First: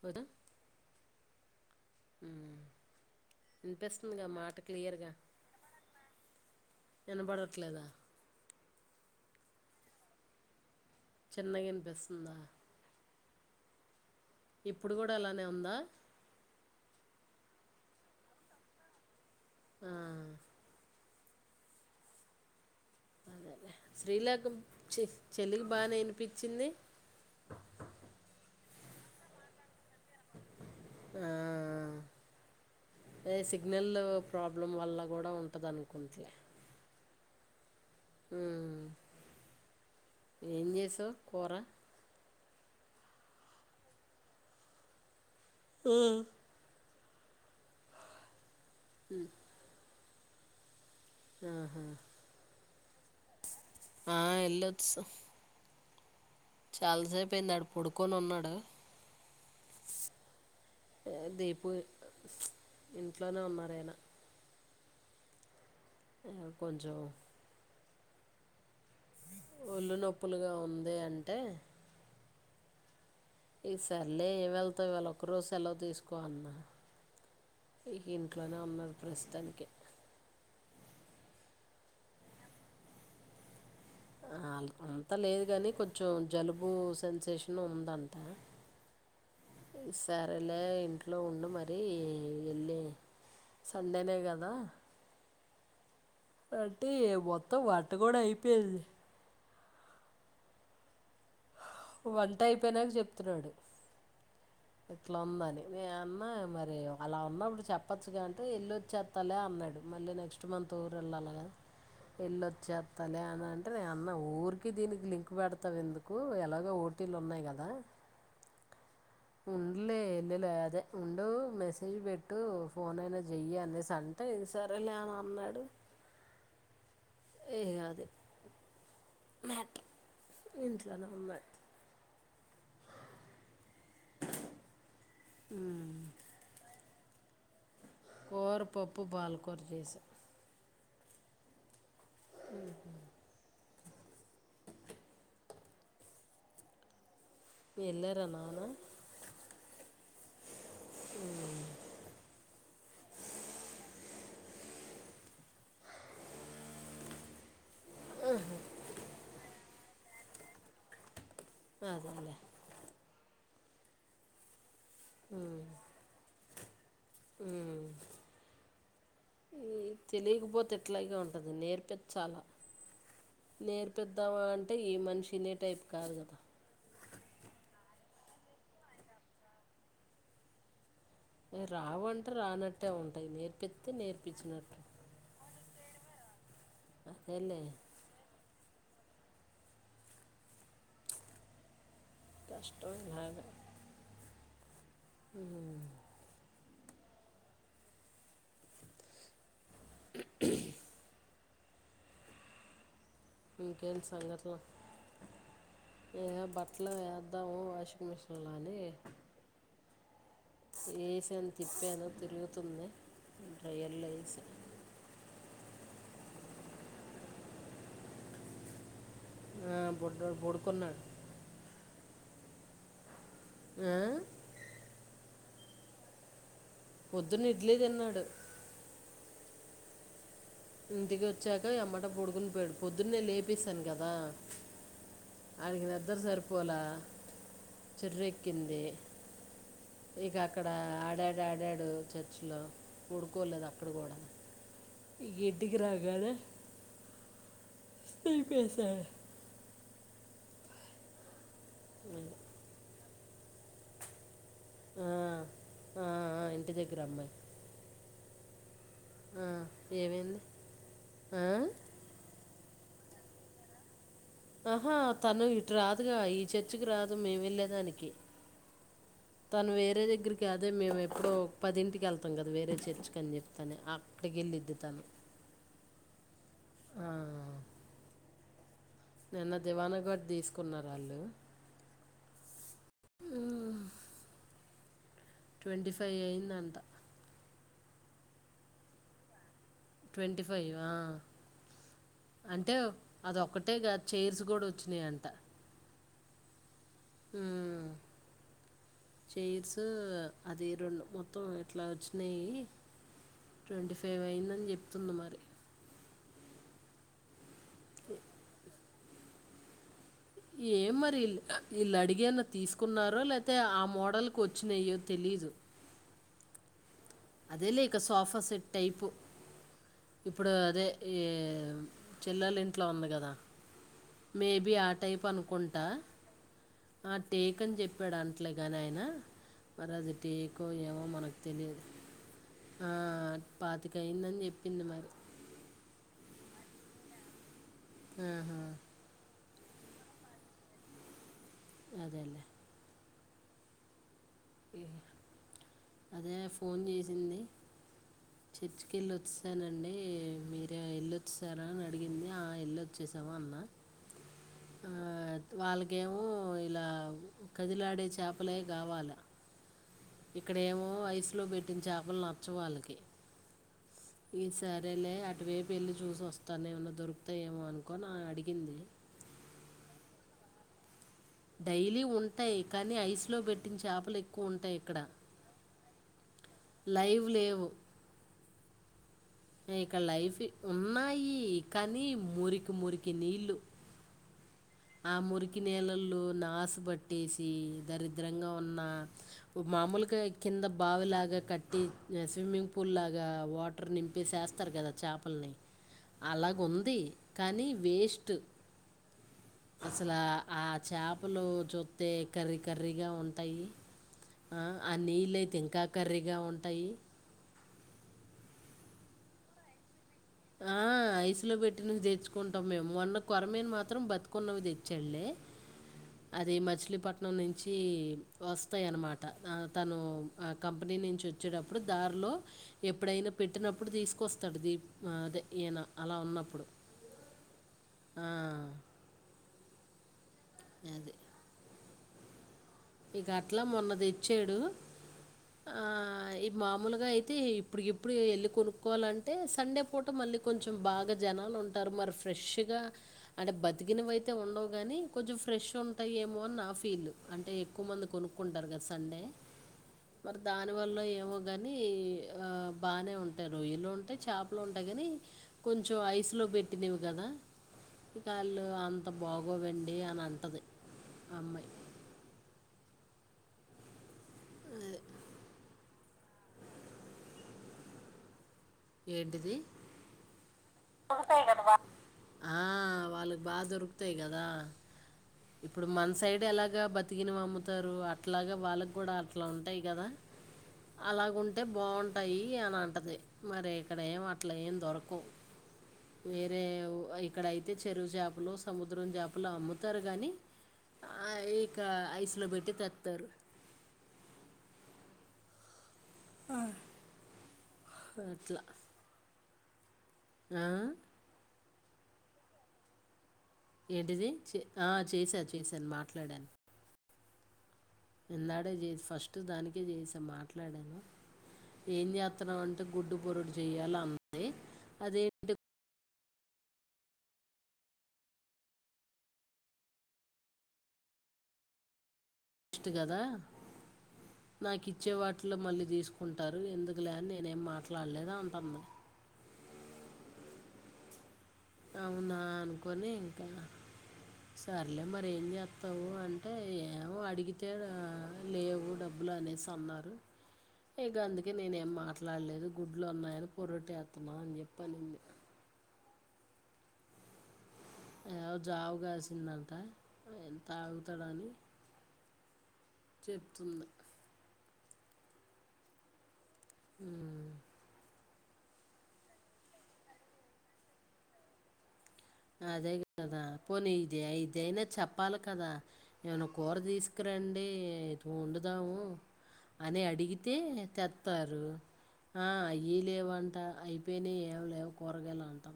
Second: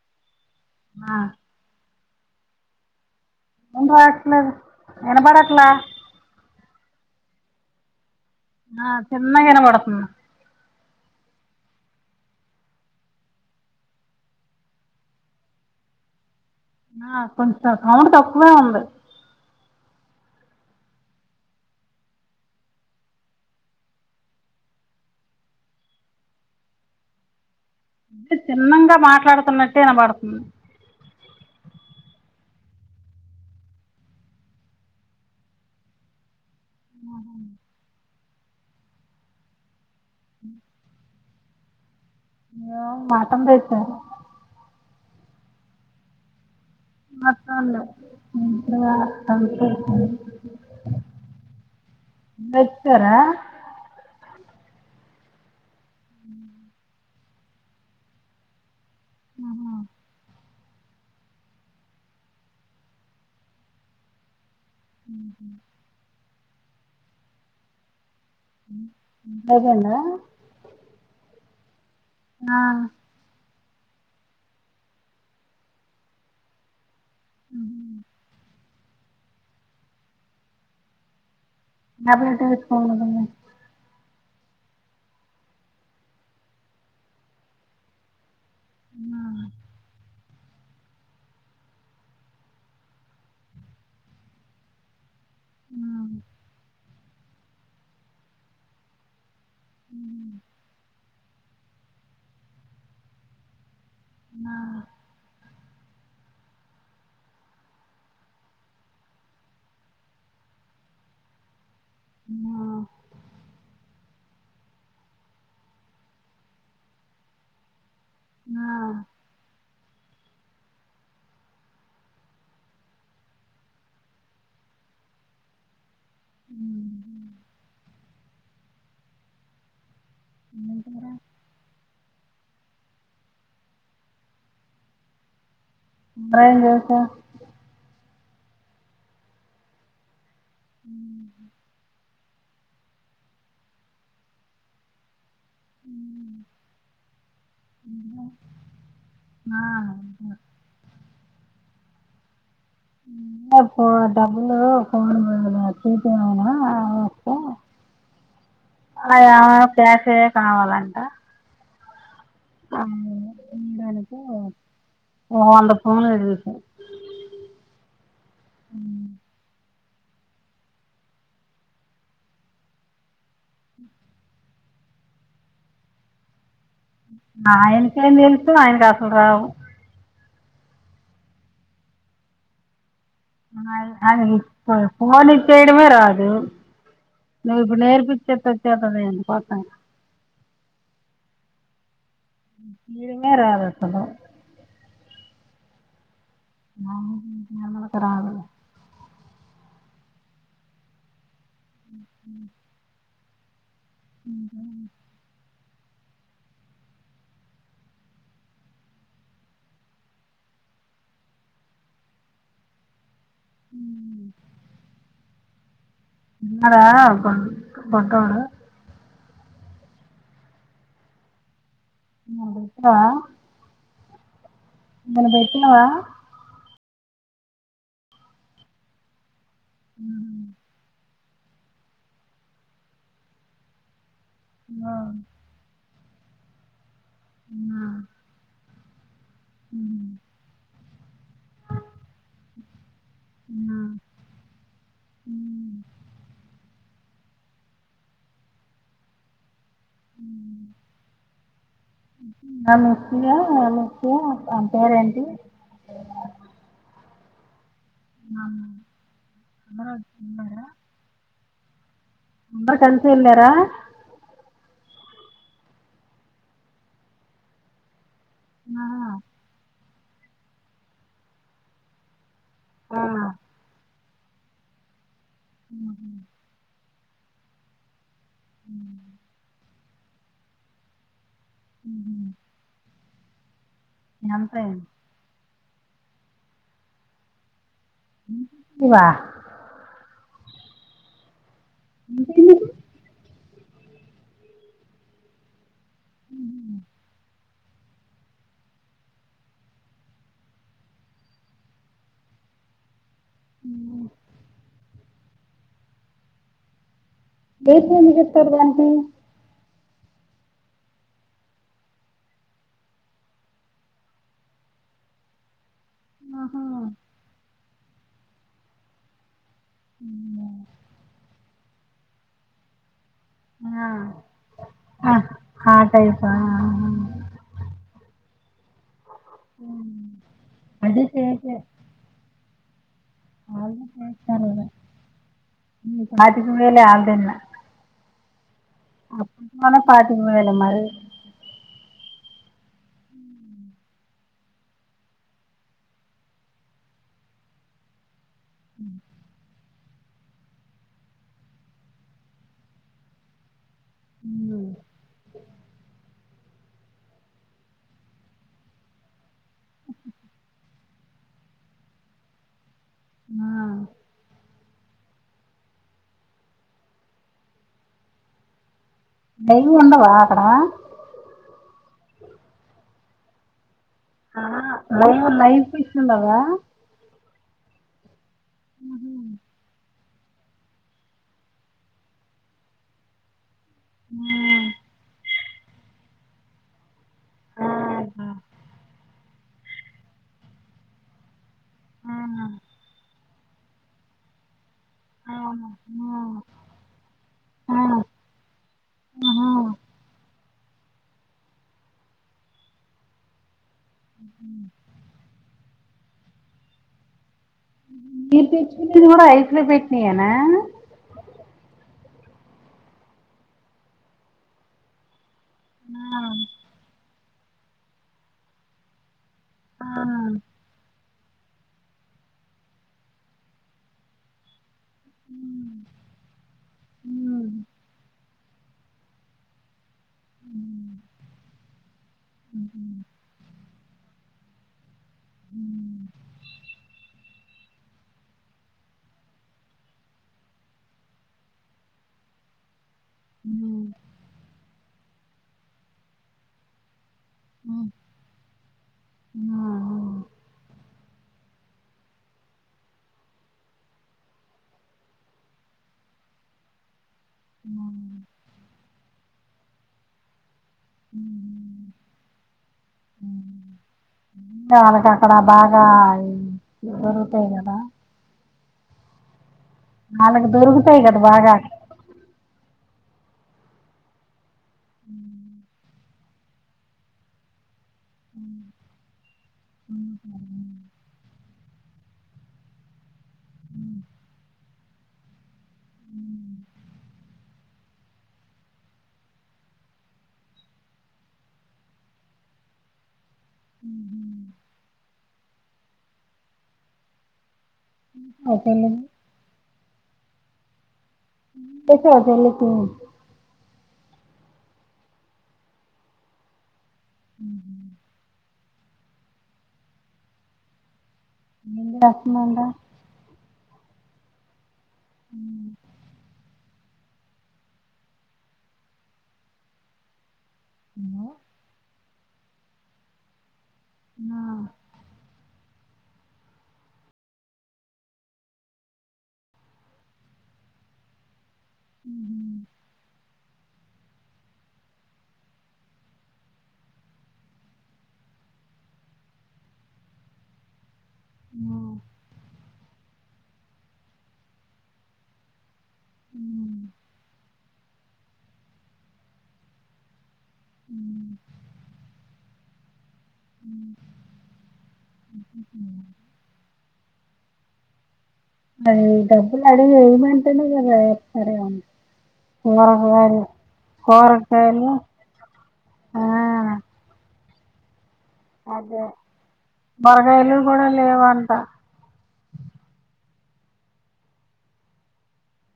పొద నా. వినిపిస్తుందిగా ఇన్రాట్లేదు, మాట ఇనాబడట్ల. ! ఇన్ బడట్లేదా.? ! ఆ చిన్నగా ఇనబడతుంది. చిన్నగిన్పిసుందా.? ! ఇప్పుడు గూడా అలానే ఉందా.? ఆ కొంచెం సౌండు తక్కువే ఉంది. ఆ, అదే శ్రీలేఖ చి చెలగి బానే ఇనిపిచింది. !? అంటే చిన్నంగా మాట్లాడుతున్నట్టు ఇనబడుతుంది. ఆఆ. ఏ సిగ్నల్ల్ ప్రాబ్లం వల్ల గూడా ఉంటుందనుకుంట్లె. ఊమ్మ్, ఏం జేసావ్ కూరా.? ! న్యా మట్టన్ దేచ్చా. మ్మ్. మత్తన్నవ్ [unintelligible] ఆహా. ! వొచ్చారా. ! ఆ ఏల్లోచ్సం. చాల్సేపెంది ఆడు పడుకొనున్నాడు. ఆహా. ! ఏ దీపు ప్చ్ ఇంట్లోనే ఉన్నారయనా. ! ఊహు. ఏమో కొంజొం. ఒళ్లు అయిపోయిందా నొప్పులుగా ఉంది అంటే. న్హా. ఈ సర్లే ఏం వెళ్తావు ఈవాళ్ళొక్కరోజు సెలవు తీసుకో అన్నా. ఈకింట్లోనే ఉన్నారు ప్రస్తానికి. టాబ్లెట్ ఏసుకోవాల్సింది. ఆ అల్ అంతా లేదు గాని కొంచెం జలుబు సెన్సేషన్ ఉందంటా. ఆ సరేలే ఇంట్లో ఉండు మరి ఏళ్ళి. సండేనే గదా. ! ఆ. అంటే, మొత్తం వంట గూడా అయిపెంది. ఉహూ. వంటైపోయినాక జేప్తున్నాడు. ఆ ఇట్లా ఉందని. నే అన్నా మరి అలా ఉన్నప్పుడు చెప్పచ్చుగాంటే ఎల్లొచ్చేత్తలే అన్. న్నాడు. మళ్ళీ నెక్స్ట్ మంత్ ఊరెళ్ళల గదా, ఎల్లొచ్చెత్తలే అన్ అన్. టే నే అన్నా, ఊరికే దీనికి లింక్ బెడతావెందుకు.? ఎలాగో ఓటీలున్నాయి గదా. ! న్హా. ఊండ్లే. పెళ్ళిలే అదే ఉండూ, మెసేజ్ బెట్టు., ఫోన్ అయినా జేయ్యి అనేసి అంటే సరేలే అన. అన్నాడు ఏం ఏ అది మేటర్ కూర ఇంట్లోనే ఉ మ్యాట్ [inaudible] ఉ అరేం చసా కూరపప్పు బాలకూర చేస హ ఆహు ఉ వెళ్ళారా అవును నాన్న ఆ అవును [inaudible] పో డబ్బులు పో చూటినాస్త అమ ప్యాసయ కావాలంట అదలేే ఆడానికి ఓ వంద ఫోన్లేడిదుస ఉ ఈ తెలియకపోతే ఎట్లాగ ఉంటది నేర్పే చాలా నేర్పద్దామా అంటే ఈ మనిషినే టైప్ కాదు కదా ఆయనకేం తెలుసు ఆయనకు అసలు రావు రావు అంటే రానట్టే ఉంటంది ది ఇ పోన్చ్చయడమే రాదు అదేలే నువు ఇప్పు నేర్ పచత వచ్చాదనేే అ పాతను కష్టం మీరుంగే రాదసదం అ ఆక్క రాదు [inaudible] ఆహా ఇంకంటి సంగతులు ఏదో బట్టలు వేద్దాము వాషింగ్ మిషన్లోని ఏసన్ తిప్పాను తిరుగుతుంది డ్రయల్స ఉందా ఎార పంటడా ఆ బడ్ బోర్కున్నా హు ఆ ఎమన పట్టినవ పొద్దున్న ఇడ్లే తిన్నాడు హ ఇంటికి వచ్చాక ఈ మాటె పడుకుని పోయాడు పొద్దున్నేను లేపిస్తాను కదా ఆ వాణికి నిద్దర సరిపోలా చెర్ర ఎక్కింది ఉమ్, ఇక అక్కడ ఆడాడు ఆడాడు చర్చి లో పడుకోలేదు ఆ. అక్కడ కూడా ఇగ ఇంటికి రాగానీ శ్లీపసదు ఉ మస్తయా నమస్తయా ఆ ఆ ఇంటి దకుర అమ్మా ఆ ఆ, ఏమైంది అజందార [inaudible] ఆ? అందరు కలిసి ఎలారా ఆహా తను ఇటు రాదుగా ఈ చర్చికి రాదు మేము వెళ్ళలేదానికి ఆ, తను వేరే దగ్గరికి అదే మేము ఎప్పుడో పదింటికి వెళ్తాం తం వేరే ఆ, చర్చ్ కని చెప్తాను అక్కటిగిలిద్ తను ఉ ఆ ఉ నిన్న దివాన గుడ్ తీసుకున్నారాళ్ళు ఉ యాన్ పెన్ ట్వంటీ ఫైవ్ అయిదంట వా ట్వంటీ ఫైవ్ ఆ ఇంకేంటి అంటే అదొకటి అంతేగా చెర్స్ గుడా వచ్చినాయంట హ్మ్ చెర్స్ అది రెండు మొత్తం ఎట్లా వచ్చినాయి ట్వంటీ ఫైవ్ అయిందని చెప్తుంది మరి దేన్కెందుకు చెప్తరు దానికి ఏం మరి ఇళ్ళు అడిగి ఏమన్నా తీసుకున్నారో లేతే ఆ మోడల్కు వచ్చినాయ్యో తెలి ఫీజు ఆహా అదేలే ఇక సోఫా సెట్ టైపు ఇప్పుడు అదే ఏ చెల్లెల్ ఇంట్లో ఉంది కదా ఆ, మేబీ ఆ టైప్ ఆ అనుకుంట టైపా ఆహా. టెక్ అని చె ప్పాడాంట్లే గానీ ఆయన మరి అది టెకో అది ఏమో మనకు చేసే తెలియదు. ఆ వాళ్ళు పాతికయిందని చెప్పింది మరి పాతికవేలే ఆన్లైన్ లా హ్మ్ హు అప్పుడు మళ్ళా పాతికవేలే మరి అదేలేే అదే ఫోన్ చేసింది చర్చ్ కెళ్ళి వచ్చెసన అండి మీరు ఏళ్ళోచ్చారా అని అడిగింది ఆ ఏళ్ళోచ్చేసాము అన్న ఉమ్. ఆ వాళ్ళకేమో ఇలా కదిలాడే చాపలే కావాల ఇక్కడేమో ఐస్ లో పెట్టిన చాపల్ నచ్చవ్ వాళ్ళకి నా ఈ సరేలే అటువైపు వెళ్లి చూసోస్త ఏమన్నా దొరుకుతాయేమో అనుకోని అడిగింది డైలీ ఉండవా అక్కడ డైలీ ఉంటయి కనీ ఐస్ లో పెట్ ఆ ఆ లైవ్ లైవ్ ఫిష్ ఉండవా లైవ్ లేవు ఇక్కడ లైఫీ ఉన్నాయి కనీ మురికి మురికి నీళ్ళు ఆ మురికి నీళ్ళల్లో నాసు పట్టేసి ఆ దరిద్రంగా ఉన్న మామూల్గా కింద బావిలాగ కట్టి స్విమ్మిింగ్ ఫూల్ లా ఇగా వాటర్ నింపి సేస్తర్ గదా చాపల్ని అలాగ ఉంది కానీ వేస్ట్ ఆ ఆ చాపలు చూత్తే కర్రీ కర్రీగా ఉంటాయి. ఆ ఆ నీళ్ళయితే ఇంకా కర్రీగా ఉంటాయి. మీరు తెచ్చుకున్నాయి గుడా ఐస్ లే పెట్నీయేనా ఆ ఐసులో పెట్టినవి తెచ్చుకుంటాం మేము మొన్న కొరమేను మాత్రం బతుకున్నవి తెచ్చడ్ లే అది మచిలీపట్నం నుంచి వస్తయి అన్మా ఆ తను ఆ కంపెనీ నుంచి వచ్చేటప్పుడు దారిలో ఎప్పుడైనా పెట్టినప్పుడు తీసుకొస్తాడు దీ ఆ అదే ఈయన అలా ఉన్నప్పుడు ఆ, అదే మ్ ఇక అట్లా మొన్న తెచ్చాడు ఆ ఈ మామూలుగా అయితే అయితే ఇప్పుడుకి ఇప్పుడు వెళ్ళి కొనుక్కవాలంటే సండే పూట మళ్ళీ కొంచెం బాగా జనాలు ఉంటారు మరిఫ్య ఫ్రెష్ గా అంటే బతికినవి అయితే ఉండవు గాని కొంచెం ఫ్రెష్ ఉంటాయమో నా ఫీల్ అంటే ఎక్కువ మంది కొనుక్కుంటారు కదా సండే మరి దాని వల్లొ ఏమ్ ఓ గని ఆ బానే ఉంటారు ఏనావుంటే చాప్ లో ఉంటా గనీ కొంచెం ఐ ఐసు లో పెట్టినవి కదా కాళ్ళు అంత బాగోవండి అని అంటది ఆ అమ్మాయ్ వాళ్ళకి అక్కడ బాగా దొరుకుతాయి కదా ఏంటిది వాళ్ళకి దొరుకుతాయి కదా బాగా ఆ! వాళ్ళకి బా దొరుకుతాయి కదా ఇప్పుడు మన సైడ్ ఎలాగ బతికినమవ్వుత తారు అట్లాగా వాళ్ళకు కూడా అట్లా ఉంటాయి కదా అలాగుంటే అంటే బాగుంటాయి అని అంటది మరి ఇక్కడ ఏం అట్ల ఏం దొరకవ్ వేరేవ్ ఇక్కడైతే చెరువుచాపలు సముద్రం చేపలు అమ్ముతారు కానీ ఆ ఇక ఐసులో పెట్టీ తెత్తారు ఉ ఆ చెప్పండి ఆ చెప్పు ఆ పిల్ల కి ఏంటిది చే ఆ చేసా చేశాను మాట్లాడాను ఉ మోన్నాడే చేసి ఫస్ట్ దానికే చేసా మాట్లాడాను ఏం చేతన్నాం అంటే గుడ్డు పోరుటు చెయ్యాలి అంది అదేంటి అ ఇస్ట్ కదా నాకిచ్చేవాటి అట్లు మళ్ళీ తీసుకుంటారు ఎందుకులే అని నేనేం మాట్లాడలేదా అంటంది అ అవునా అనుకొని ఇంకా సర్లే మరి ఏం చెత్తావు అంటే ఏమో అడిగితే లేవు డబ్బులు లు అనేసన్నారు ఇక అందుకే నేనుం మాట్లాడలేదు గుడ్లు ఉన్నాయని పొరుటు ఏత్తనం అని చెప్పింది. మ్ ఏవో జావు కాసిందంట తాగుతాడని చెప్తుంది ఉ అ డబ్బులు అడిగ ఎయిమంటేనే కదా ఎత్తారు అని అదే కదా పోనీ ఇది ఇదయినా కూరగాయలు చెప్పాలి కదా ఆ ఏమన కూర తీసుకురండి అంటే వోడుంతాము అదే అని అడిగితే కూరగాయలు కూడా లేవంట తెత్తారు ఆ అయ్యే లేవంట అంట అయిపోయినా ఏవ లేవు కూరగాయలు అంటా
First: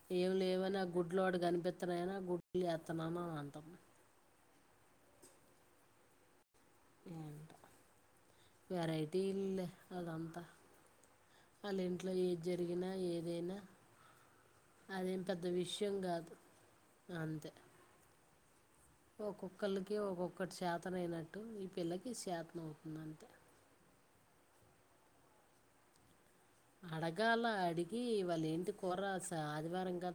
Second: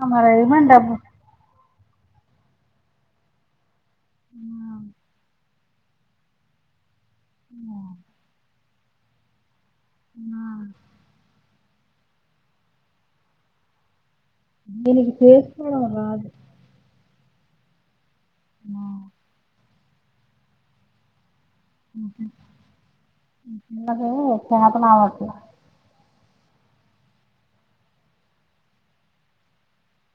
అ మరై గాని డబ్బే వాడు కనిపిస్తున్నా అయినా ఆ గుడ్లు ఎత్తాన్నాను అని అంటుంది ఆ [inaudible] ఆఓ వెరైటీ ఇల్ అదంతా వాళ్ళ ఇంట్లో ఏది జరిగినా ఏదైనా ఎకు అదేం పెద్ద ఫసుకోడం విషయం వ రాదు కాదు అంతే ఆ ఒక్కొక్కళ్ళకి ఒక్కొక్కటి శాతన అయినట్టు మ్ వాడు చేతనవట్ల అడగాల అడిగి వాళ్ళు ఏంటి కూరస ఆదివారంగా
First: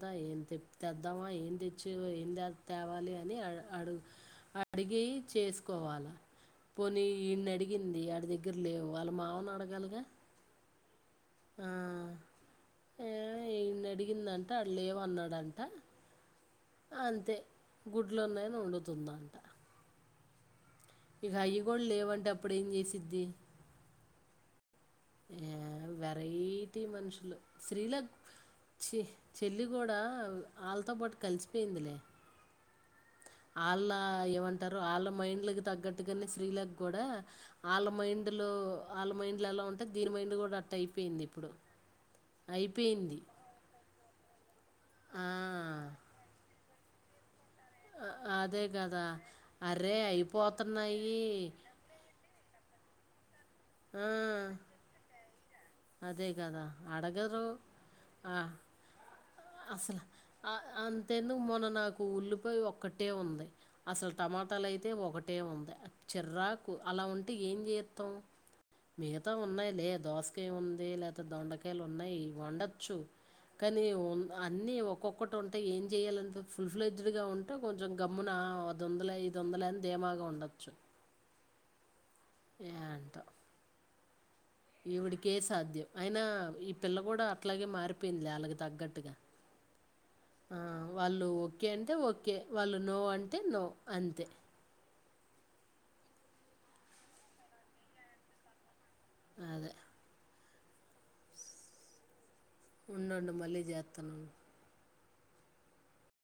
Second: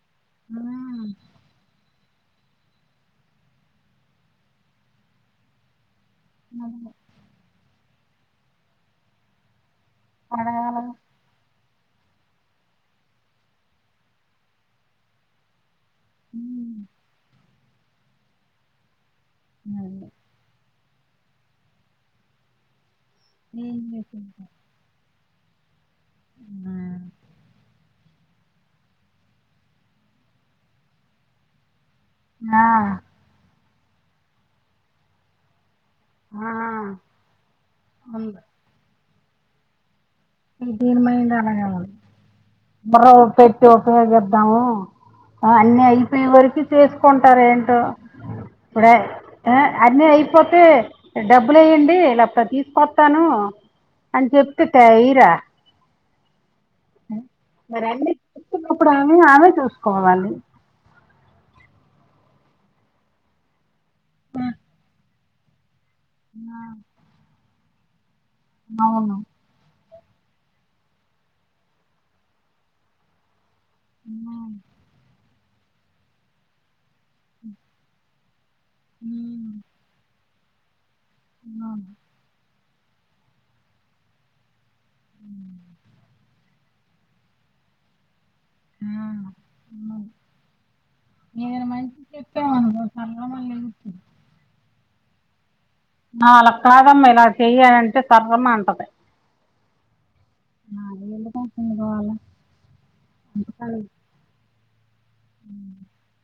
ద్దావా ఏం తెచ్చ ఏ తేవాలి అని అడు అడిగి చేసుకోవాలి పోనీ ఈయన్ని అడిగింది ఆడి దగ్గర లేవు వాళ్ళ మావని అడగాలిగా అడగాలా ఏ అడిగిందంట ఆడు లేవునానాడు అంట అంతే గుడ్లున్నైని వండుతుంద అ డి ఇక అయ్య కూడా లేవంటే అప్పుడేం చేసి మ్మ్ మ్మ్ ఆ వెరైటీ మనుషులు శ్రీల చె చెల్లి కూడా ఆళ్లతో పాటు కలిసిపోయిందిలే ఆ ఆళ్ళ ఏమంటారు ఆళ్ళ మైండ్ కి తగ్గట్టు అందుకనే ఆ స్త్రీలకు కూడా ఆళ్ళ మైండ్ ఉంది లో ఆళ్ళ మైండ్ లో ఎలా ఉంటే దీని మైండ్ కూడా అట్ట అయిపోయింది ప్రనిమైంది ఇప్పుడు అడగాలం మరో అయిపోయింది పెట్టి ఉపయ చేద్దాము ఆ, అన్ని అయిపోయే వరకు చేసుకుంటార ఏంటి అ- అదే ఇప్పుడే కదా అరే అన్న అయిపోతే అయిపోతున్నాయి డబ్బులుయడి ఇలా ప్రతి కొస్తాను ఆ, అని చెప్త క హరా అదే కదా అడగరు అన్నీ ఆ చూసుకున్నప్పుడు ఆమె ఆమె అసలు చూసుకోవాలి అ తె ఎందుకు మొన్న నాకు ఉల్లిపాయ ఒక్కటే ఉంది అసలు టమాటాలు అయితే ఒకటే ఉంది చెర్రాకు అలా ఉంటే ఏం చేస్తాం అవును మిగతా ఉన్నాయి లేదు దోసకాయ ఉంది లేదా దొండకాయలు ఉన్నాయి వండొచ్చు కానీ అన్ని ఒక్కొక్కటి ఉంటే ఏం చెయాలంట ఫుల్ ఫ్లజడ్ గా ఉంటే కొంచెం గ అమ్మున అ దొందలే ఇ దొందలని ధేమాగా ఉండొచ్చు అవు ఏంటో ఈవిడికే సాధ్యం అయినా ఈ పిల్ల కూడా అట్లాగే మారిపోయింది అలాగ తగ్గాటుగా ఆ వాళ్ళు నేను ఓకే అంటే మంచి ఓకే వాళ్ళు చెప్పామనుకో నో అంటే సర్రమని నో లేచి అంతే నాల కాదమ్మా ఇలా చెయ్యాలంటే తర్రమా అంటది అదే. నా ఏళ కాస కాల ఉండం మళ్ళీ చేస్తాన్నా అ